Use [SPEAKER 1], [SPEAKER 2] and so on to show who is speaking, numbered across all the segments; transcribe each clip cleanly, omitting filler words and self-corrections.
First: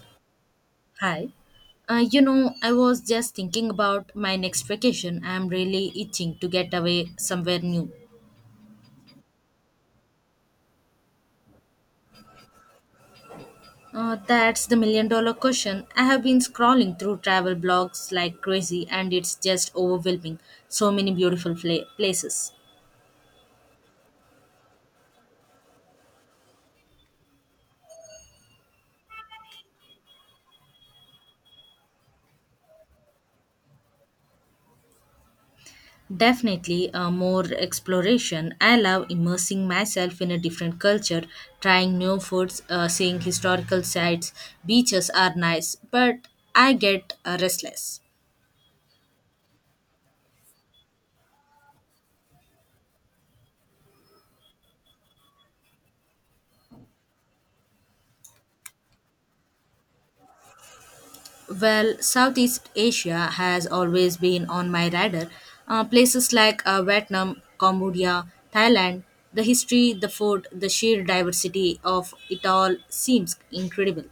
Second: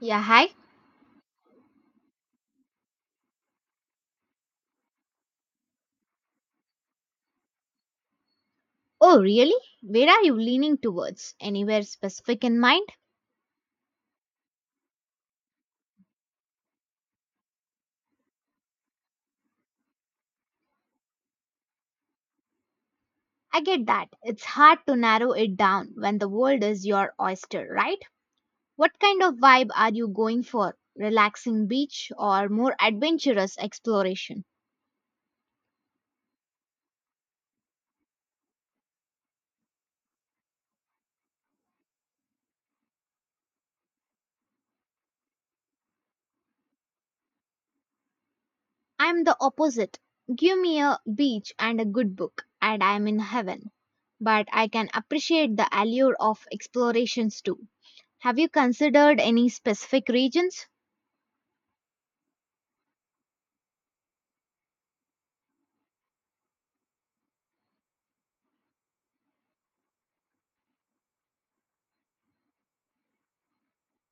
[SPEAKER 1] Yeah, hi.
[SPEAKER 2] Hi. I was just thinking about my next vacation. I'm really itching to get away somewhere new.
[SPEAKER 1] Oh, really? Where are you leaning towards? Anywhere specific in mind?
[SPEAKER 2] That's the million dollar question. I have been scrolling through travel blogs like crazy and it's just overwhelming. So many places.
[SPEAKER 1] I get that. It's hard to narrow it down when the world is your oyster, right? What kind of vibe are you going for? Relaxing beach or more adventurous exploration?
[SPEAKER 2] Definitely more exploration. I love immersing myself in a different culture, trying new foods, seeing historical sites. Beaches are nice, but I get restless.
[SPEAKER 1] I'm the opposite. Give me a beach and a good book, and I'm in heaven. But I can appreciate the allure of explorations too. Have you considered any specific regions?
[SPEAKER 2] Well, Southeast Asia has always been on my radar. Places like Vietnam, Cambodia, Thailand, the history, the food, the sheer diversity of it all seems incredible.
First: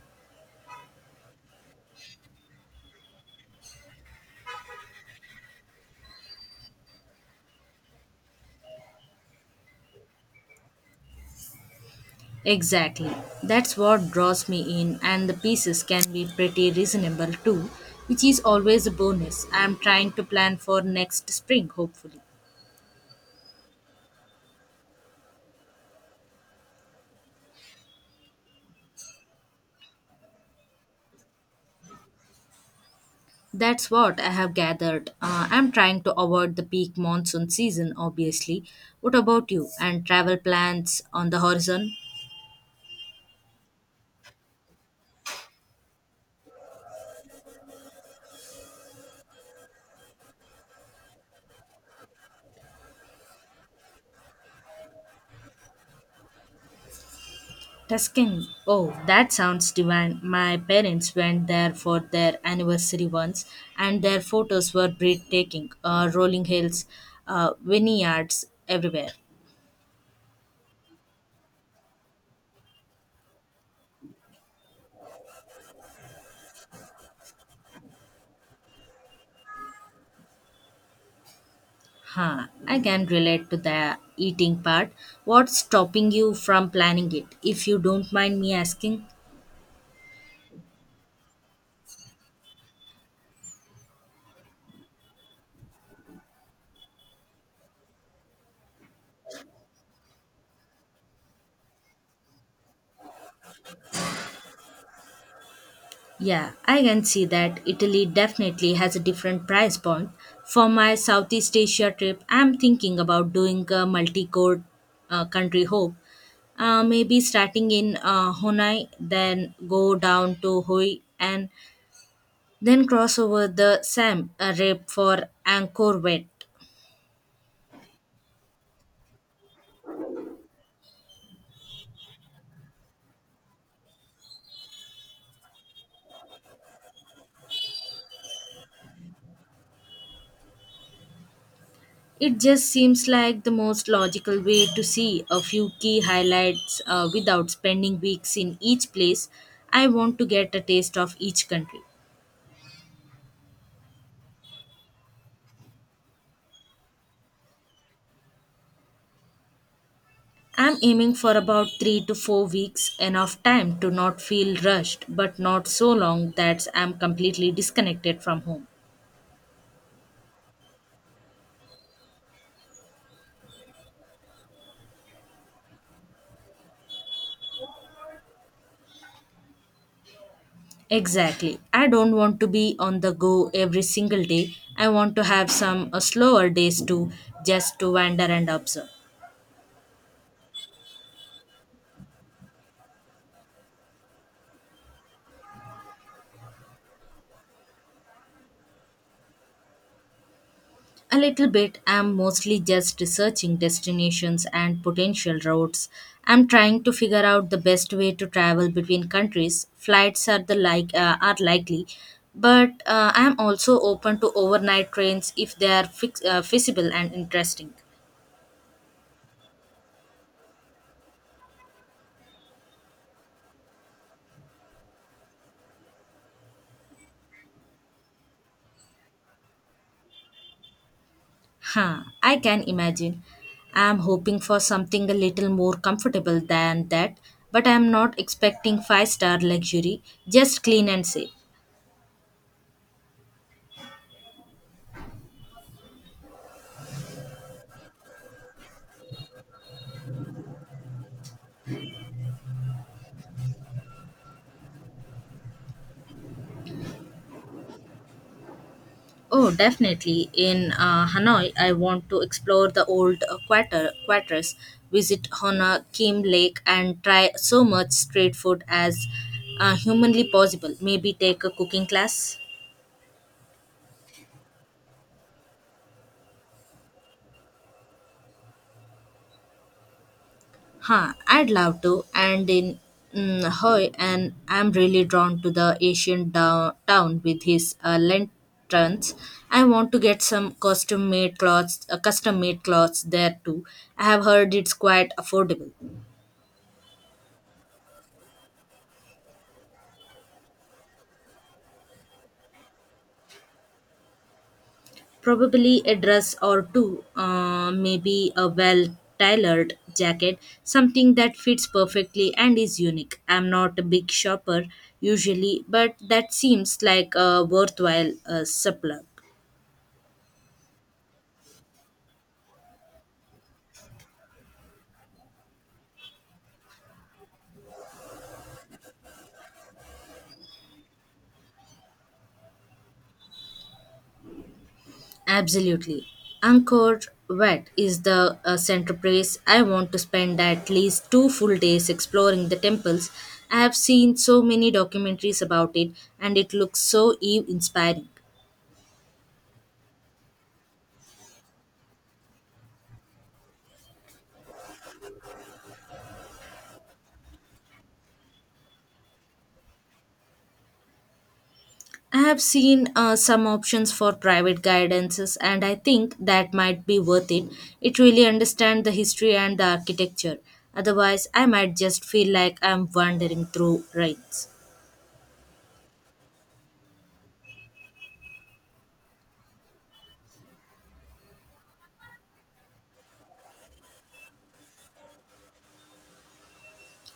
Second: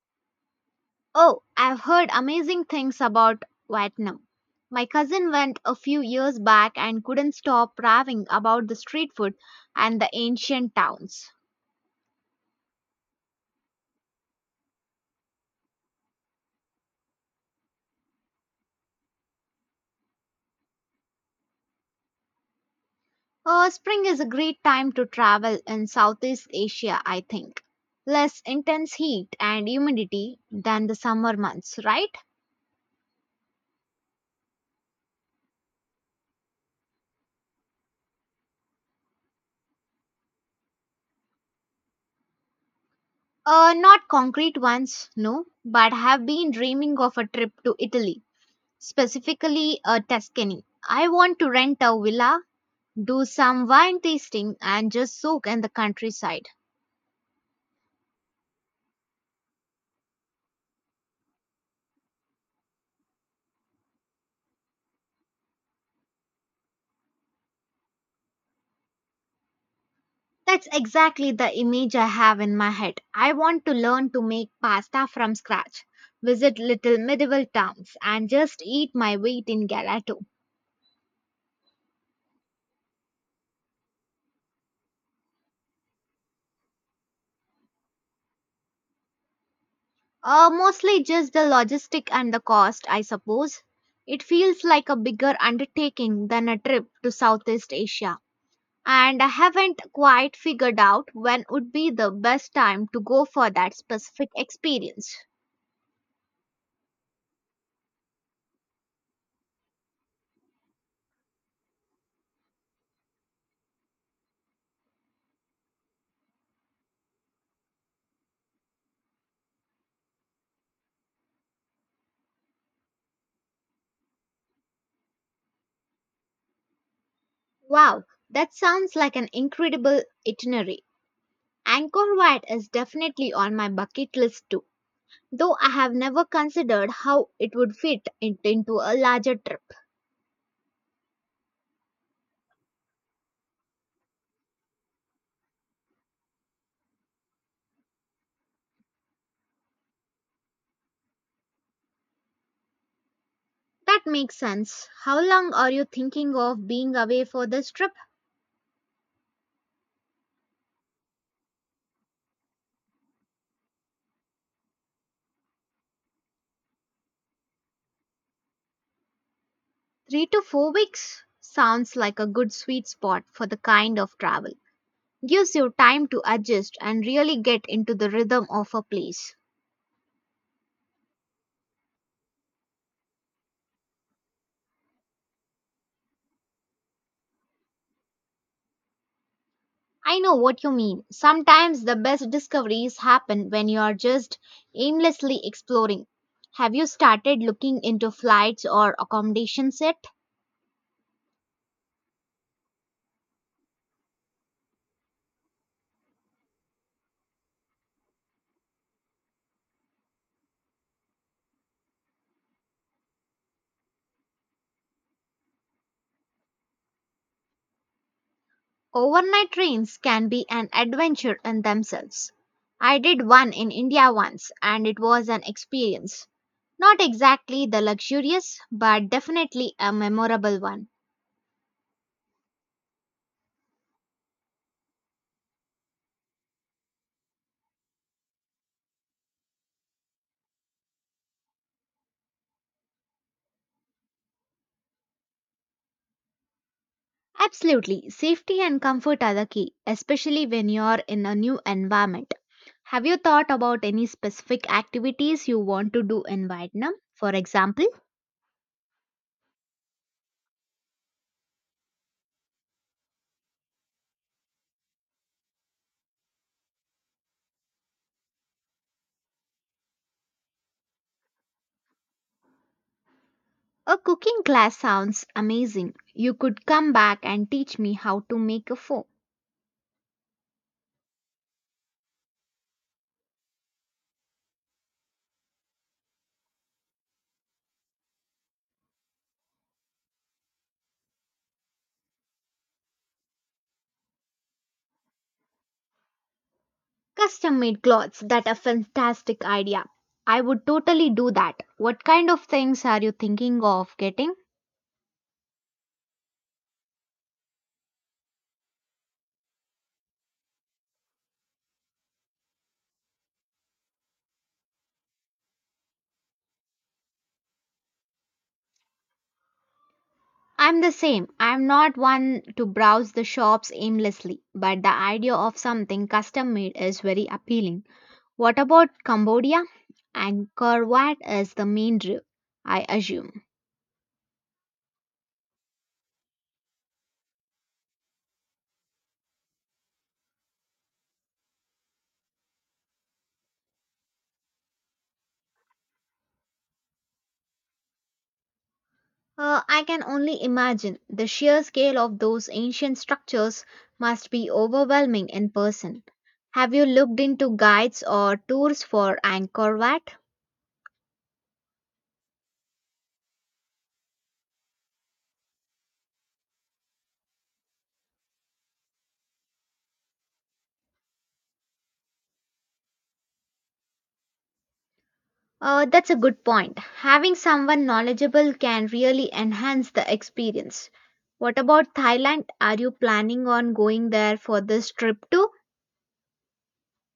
[SPEAKER 1] Oh, I've heard amazing things about Vietnam. My cousin went a few years back and couldn't stop raving about the street food and the ancient towns.
[SPEAKER 2] Exactly. That's what draws me in, and the pieces can be pretty reasonable too, which is always a bonus. I'm trying to plan for next spring, hopefully.
[SPEAKER 1] Spring is a great time to travel in Southeast Asia, I think. Less intense heat and humidity than the summer months, right?
[SPEAKER 2] That's what I have gathered. I'm trying to avoid the peak monsoon season, obviously. What about you? And travel plans on the horizon?
[SPEAKER 1] Not concrete ones, no, but have been dreaming of a trip to Italy, specifically Tuscany. I want to rent a villa do some wine tasting and just soak in the countryside.
[SPEAKER 2] Tuscany. Oh, that sounds divine. My parents went there for their anniversary once, and their photos were breathtaking. Rolling hills, vineyards everywhere.
[SPEAKER 1] That's exactly the image I have in my head. I want to learn to make pasta from scratch, visit little medieval towns, and just eat my weight in gelato.
[SPEAKER 2] I can relate to the eating part. What's stopping you from planning it, if you don't mind me asking?
[SPEAKER 1] Mostly just the logistic and the cost, I suppose. It feels like a bigger undertaking than a trip to Southeast Asia. And I haven't quite figured out when would be the best time to go for that specific experience.
[SPEAKER 2] Yeah, I can see that Italy definitely has a different price point. For my Southeast Asia trip, I'm thinking about doing a multi-core country hop. Maybe starting in Honai, then go down to Hoi, and then cross over the Sam Reap for Angkor Wat.
[SPEAKER 1] Wow, that sounds like an incredible itinerary. Angkor Wat is definitely on my bucket list too, though I have never considered how it would fit it into a larger trip.
[SPEAKER 2] It just seems like the most logical way to see a few key highlights without spending weeks in each place. I want to get a taste of each country.
[SPEAKER 1] That makes sense. How long are you thinking of being away for this trip?
[SPEAKER 2] I'm aiming for about 3 to 4 weeks, enough time to not feel rushed, but not so long that I'm completely disconnected from home.
[SPEAKER 1] 3 to 4 weeks sounds like a good sweet spot for the kind of travel. Gives you time to adjust and really get into the rhythm of a place.
[SPEAKER 2] Exactly. I don't want to be on the go every single day. I want to have some slower days to just to wander and observe.
[SPEAKER 1] I know what you mean. Sometimes the best discoveries happen when you are just aimlessly exploring. Have you started looking into flights or accommodation set?
[SPEAKER 2] A little bit. I'm mostly just researching destinations and potential routes. I'm trying to figure out the best way to travel between countries. Flights are the like are likely, but I'm also open to overnight trains if they are feasible and interesting.
[SPEAKER 1] Overnight trains can be an adventure in themselves. I did one in India once and it was an experience. Not exactly the luxurious, but definitely a memorable one.
[SPEAKER 2] I can imagine. I'm hoping for something a little more comfortable than that, but I'm not expecting five-star luxury, just clean and safe.
[SPEAKER 1] Absolutely. Safety and comfort are the key, especially when you're in a new environment. Have you thought about any specific activities you want to do in Vietnam? For example,
[SPEAKER 2] Oh, definitely. In Hanoi, I want to explore the old quarters, visit Hona Kim Lake, and try so much street food as humanly possible. Maybe take a cooking class.
[SPEAKER 1] a cooking class sounds amazing. You could come back and teach me how to make a pho.
[SPEAKER 2] I'd love to. And in Hoi, and I'm really drawn to the town with his lanterns. I want to get some custom made clothes there too. I have heard it's quite affordable.
[SPEAKER 1] Custom made clothes, that a fantastic idea. I would totally do that. What kind of things are you thinking of getting?
[SPEAKER 2] Probably a dress or two, maybe a well tailored jacket, something that fits perfectly and is unique. I'm not a big shopper usually, but that seems like a worthwhile supplement.
[SPEAKER 1] I'm the same. I'm not one to browse the shops aimlessly, but the idea of something custom made is very appealing. What about Cambodia? Angkor Wat is the main draw, I assume.
[SPEAKER 2] Absolutely. Angkor Wat is the central place. I want to spend at least 2 full days exploring the temples. I have seen so many documentaries about it and it looks so awe inspiring.
[SPEAKER 1] I can only imagine the sheer scale of those ancient structures must be overwhelming in person. Have you looked into guides or tours for Angkor Wat?
[SPEAKER 2] I have seen some options for private guidances, and I think that might be worth it. It really understands the history and the architecture. Otherwise, I might just feel like I'm wandering through rites.
[SPEAKER 1] That's a good point. Having someone knowledgeable can really enhance the experience. What about Thailand? Are you planning on going there for this trip too?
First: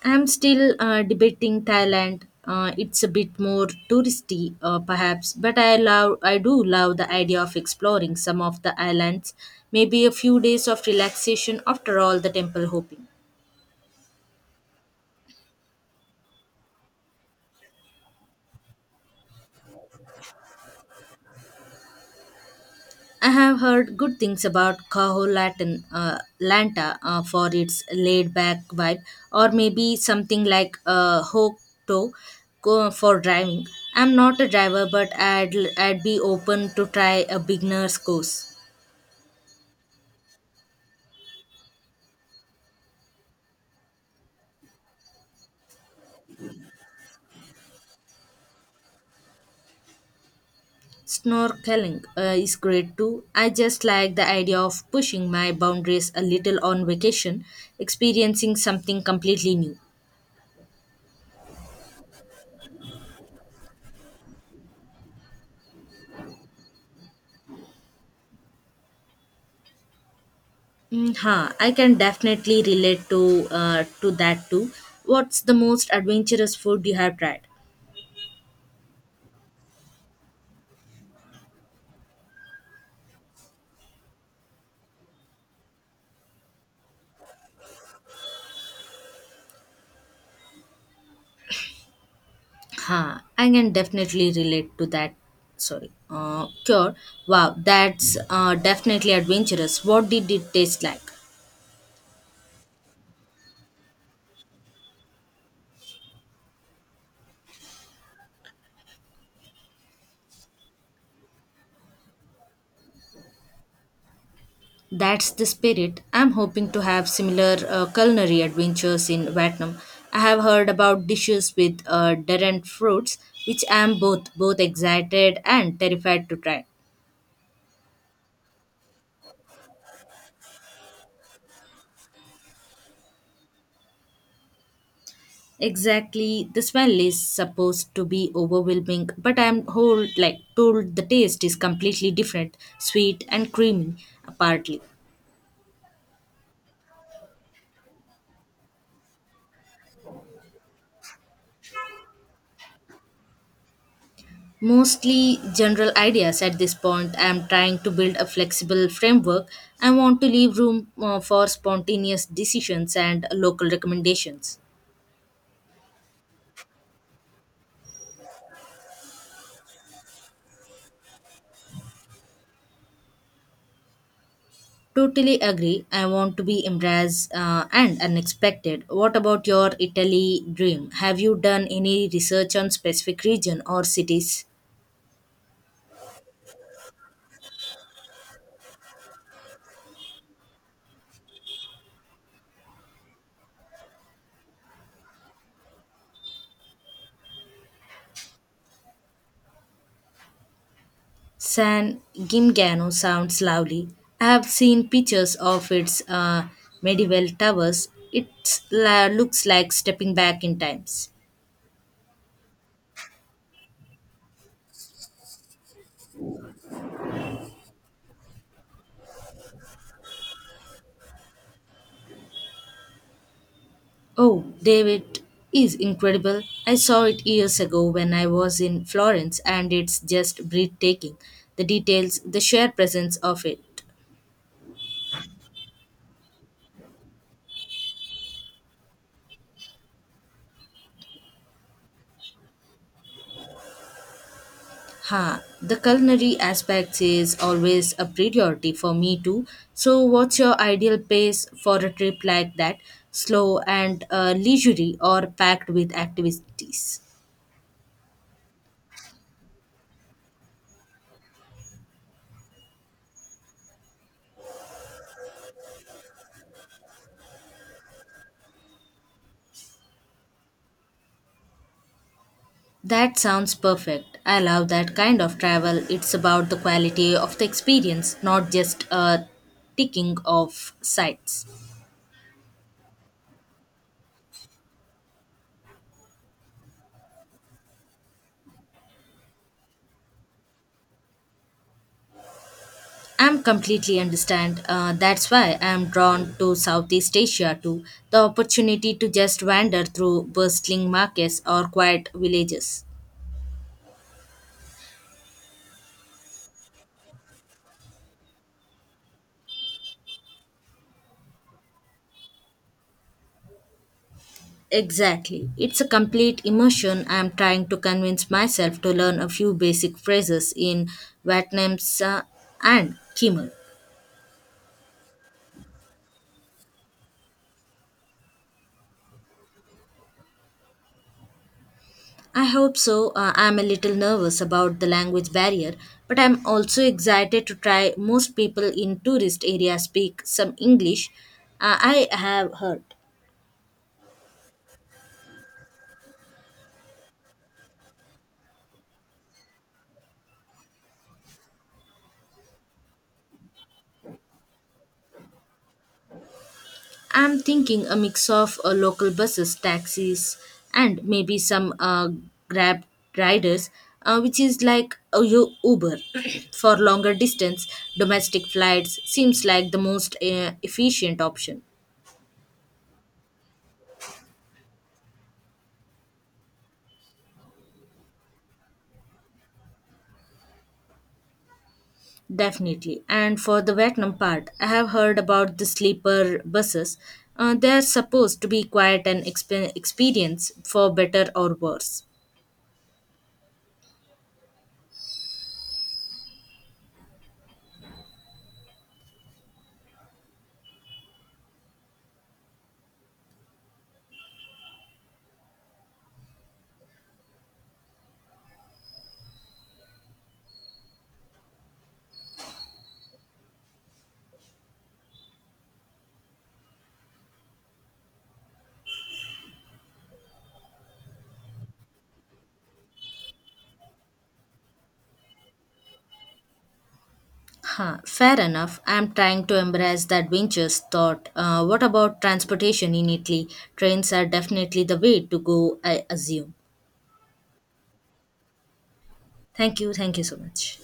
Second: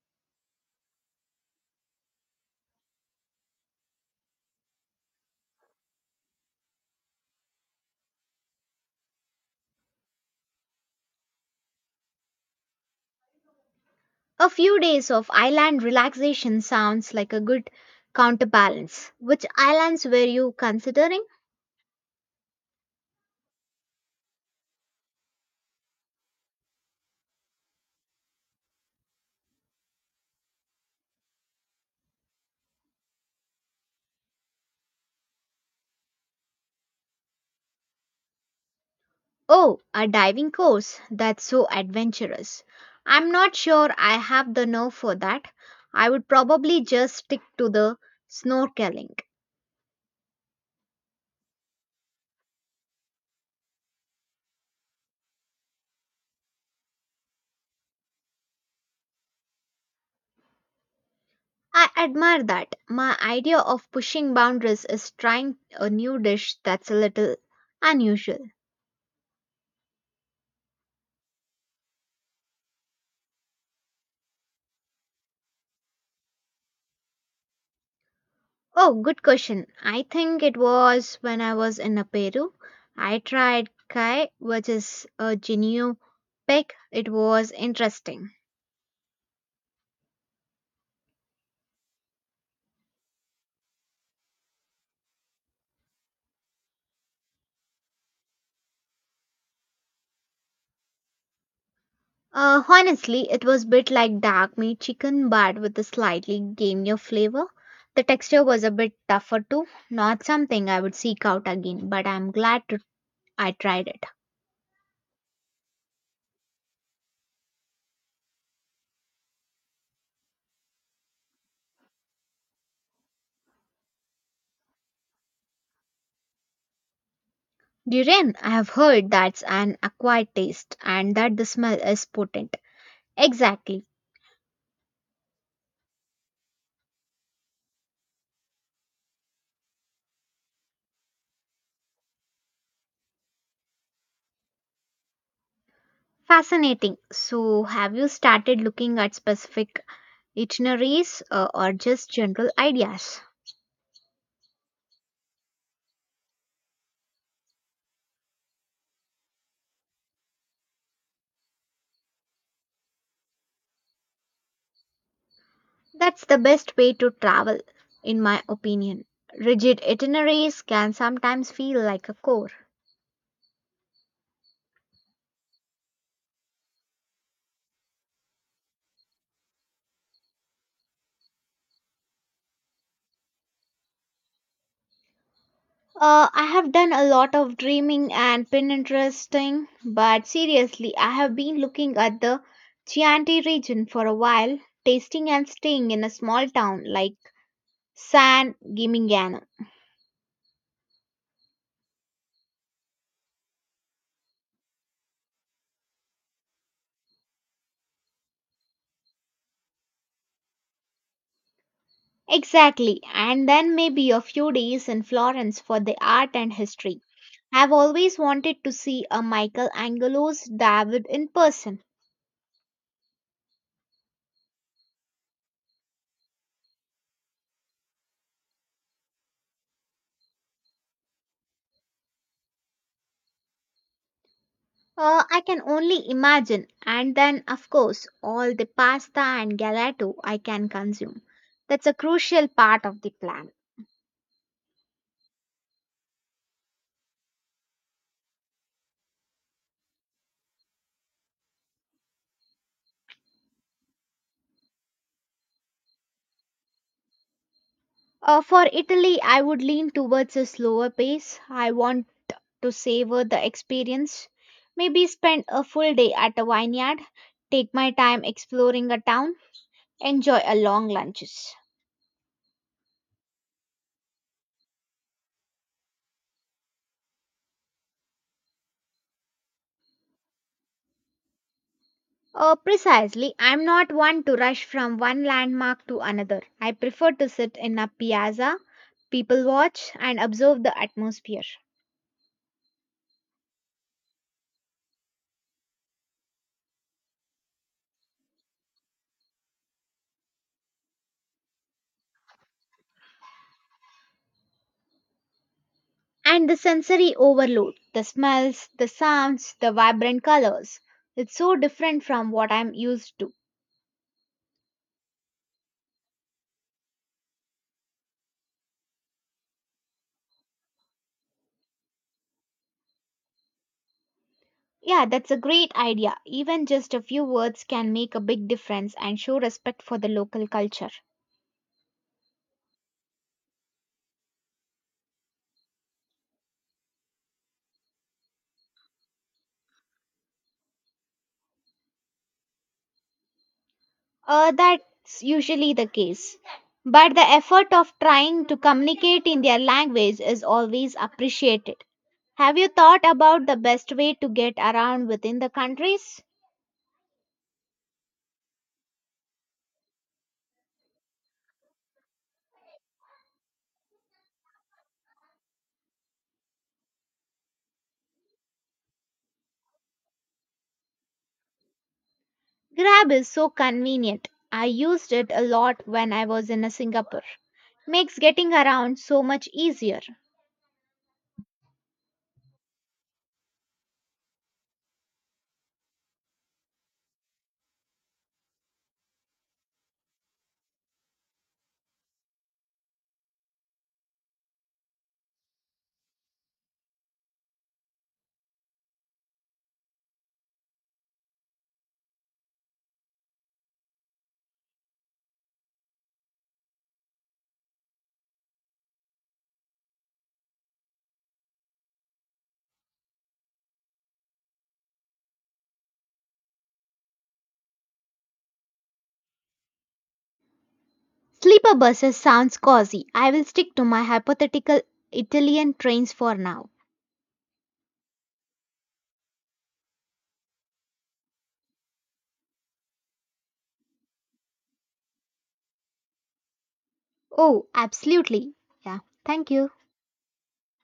[SPEAKER 2] I'm still debating Thailand. It's a bit more touristy, perhaps, but I do love the idea of exploring some of the islands. Maybe a few days of relaxation after all the temple hopping.
[SPEAKER 1] A few days of island relaxation sounds like a good counterbalance. Which islands were you considering?
[SPEAKER 2] I have heard good things about Lanta for its laid back vibe, or maybe something like Hokuto for driving. I'm not a driver, but I'd be open to try a beginner's course.
[SPEAKER 1] Oh, a diving course. That's so adventurous. I'm not sure I have the nerve for that. I would probably just stick to the snorkeling.
[SPEAKER 2] Snorkeling is great too. I just like the idea of pushing my boundaries a little on vacation, experiencing something completely new.
[SPEAKER 1] I admire that. My idea of pushing boundaries is trying a new dish that's a little unusual.
[SPEAKER 2] I can definitely relate to that too. What's the most adventurous food you have tried?
[SPEAKER 1] Oh, good question. I think it was when I was in a Peru. I tried kai, which is a Ginyu pig. It was interesting.
[SPEAKER 2] I can definitely relate to that. Sorry. Cure. Wow, that's definitely adventurous. What did it taste like?
[SPEAKER 1] Honestly, it was a bit like dark meat chicken but with a slightly gamier flavor. The texture was a bit tougher too. Not something I would seek out again, but I'm glad to, I tried it.
[SPEAKER 2] That's the spirit. I'm hoping to have similar culinary adventures in Vietnam. I have heard about dishes with different fruits, which I am both excited and terrified to try.
[SPEAKER 1] Durian, I have heard that's an acquired taste and that the smell is potent. Exactly.
[SPEAKER 2] Exactly, the smell is supposed to be overwhelming, but I'm whole like told the taste is completely different, sweet and creamy, partly.
[SPEAKER 1] Fascinating. So, have you started looking at specific itineraries or just general ideas?
[SPEAKER 2] Mostly general ideas at this point. I'm trying to build a flexible framework. I want to leave room for spontaneous decisions and local recommendations.
[SPEAKER 1] That's the best way to travel, in my opinion. Rigid itineraries can sometimes feel like a chore.
[SPEAKER 2] Totally agree. I want to be embarrassed and unexpected. What about your Italy dream? Have you done any research on specific region or cities?
[SPEAKER 1] I have done a lot of dreaming and Pinteresting, but seriously, I have been looking at the Chianti region for a while, tasting and staying in a small town like San Gimignano.
[SPEAKER 2] San Gimignano sounds lovely. I have seen pictures of its medieval towers. It looks like stepping back in times.
[SPEAKER 1] Exactly, and then maybe a few days in Florence for the art and history. I've always wanted to see a Michelangelo's David in person.
[SPEAKER 2] Oh, David is incredible. I saw it years ago when I was in Florence, and it's just breathtaking. The details, the sheer presence of it.
[SPEAKER 1] I can only imagine, and then, of course, all the pasta and gelato I can consume. That's a crucial part of the plan.
[SPEAKER 2] Ha, the culinary aspects is always a priority for me too. So, what's your ideal pace for a trip like that? Slow and leisurely or packed with activities?
[SPEAKER 1] For Italy, I would lean towards a slower pace. I want to savor the experience. Maybe spend a full day at a vineyard, take my time exploring a town, enjoy a long lunches.
[SPEAKER 2] That sounds perfect. I love that kind of travel. It's about the quality of the experience, not just a ticking of sites.
[SPEAKER 1] Precisely. I'm not one to rush from one landmark to another. I prefer to sit in a piazza, people watch, and observe the atmosphere.
[SPEAKER 2] I'm completely understand. That's why I'm drawn to Southeast Asia too. The opportunity to just wander through bustling markets or quiet villages.
[SPEAKER 1] And the sensory overload the smells, the sounds, the vibrant colors. It's so different from what I'm used to.
[SPEAKER 2] Exactly. It's a complete immersion. I'm trying to convince myself to learn a few basic phrases in Vietnamese and Khmer.
[SPEAKER 1] Yeah, that's a great idea. Even just a few words can make a big difference and show respect for the local culture.
[SPEAKER 2] I hope so. I'm a little nervous about the language barrier, but I'm also excited to try. Most people in tourist areas speak some English. I have heard.
[SPEAKER 1] That's usually the case. But the effort of trying to communicate in their language is always appreciated. Have you thought about the best way to get around within the countries?
[SPEAKER 2] I'm thinking a mix of local buses, taxis, and maybe some Grab riders, which is like a Uber for longer distance. Domestic flights seems like the most efficient option.
[SPEAKER 1] Grab is so convenient. I used it a lot when I was in Singapore. Makes getting around so much easier.
[SPEAKER 2] Definitely. And for the Vietnam part, I have heard about the sleeper buses. They are supposed to be quiet and experience for better or worse.
[SPEAKER 1] Sleeper buses sounds cozy. I will stick to my hypothetical Italian trains for now.
[SPEAKER 2] Fair enough. I'm trying to embrace the adventurous thought. What about transportation in Italy? Trains are definitely the way to go, I assume.
[SPEAKER 1] Oh, absolutely. Yeah, thank you.
[SPEAKER 2] Thank you. Thank you so much.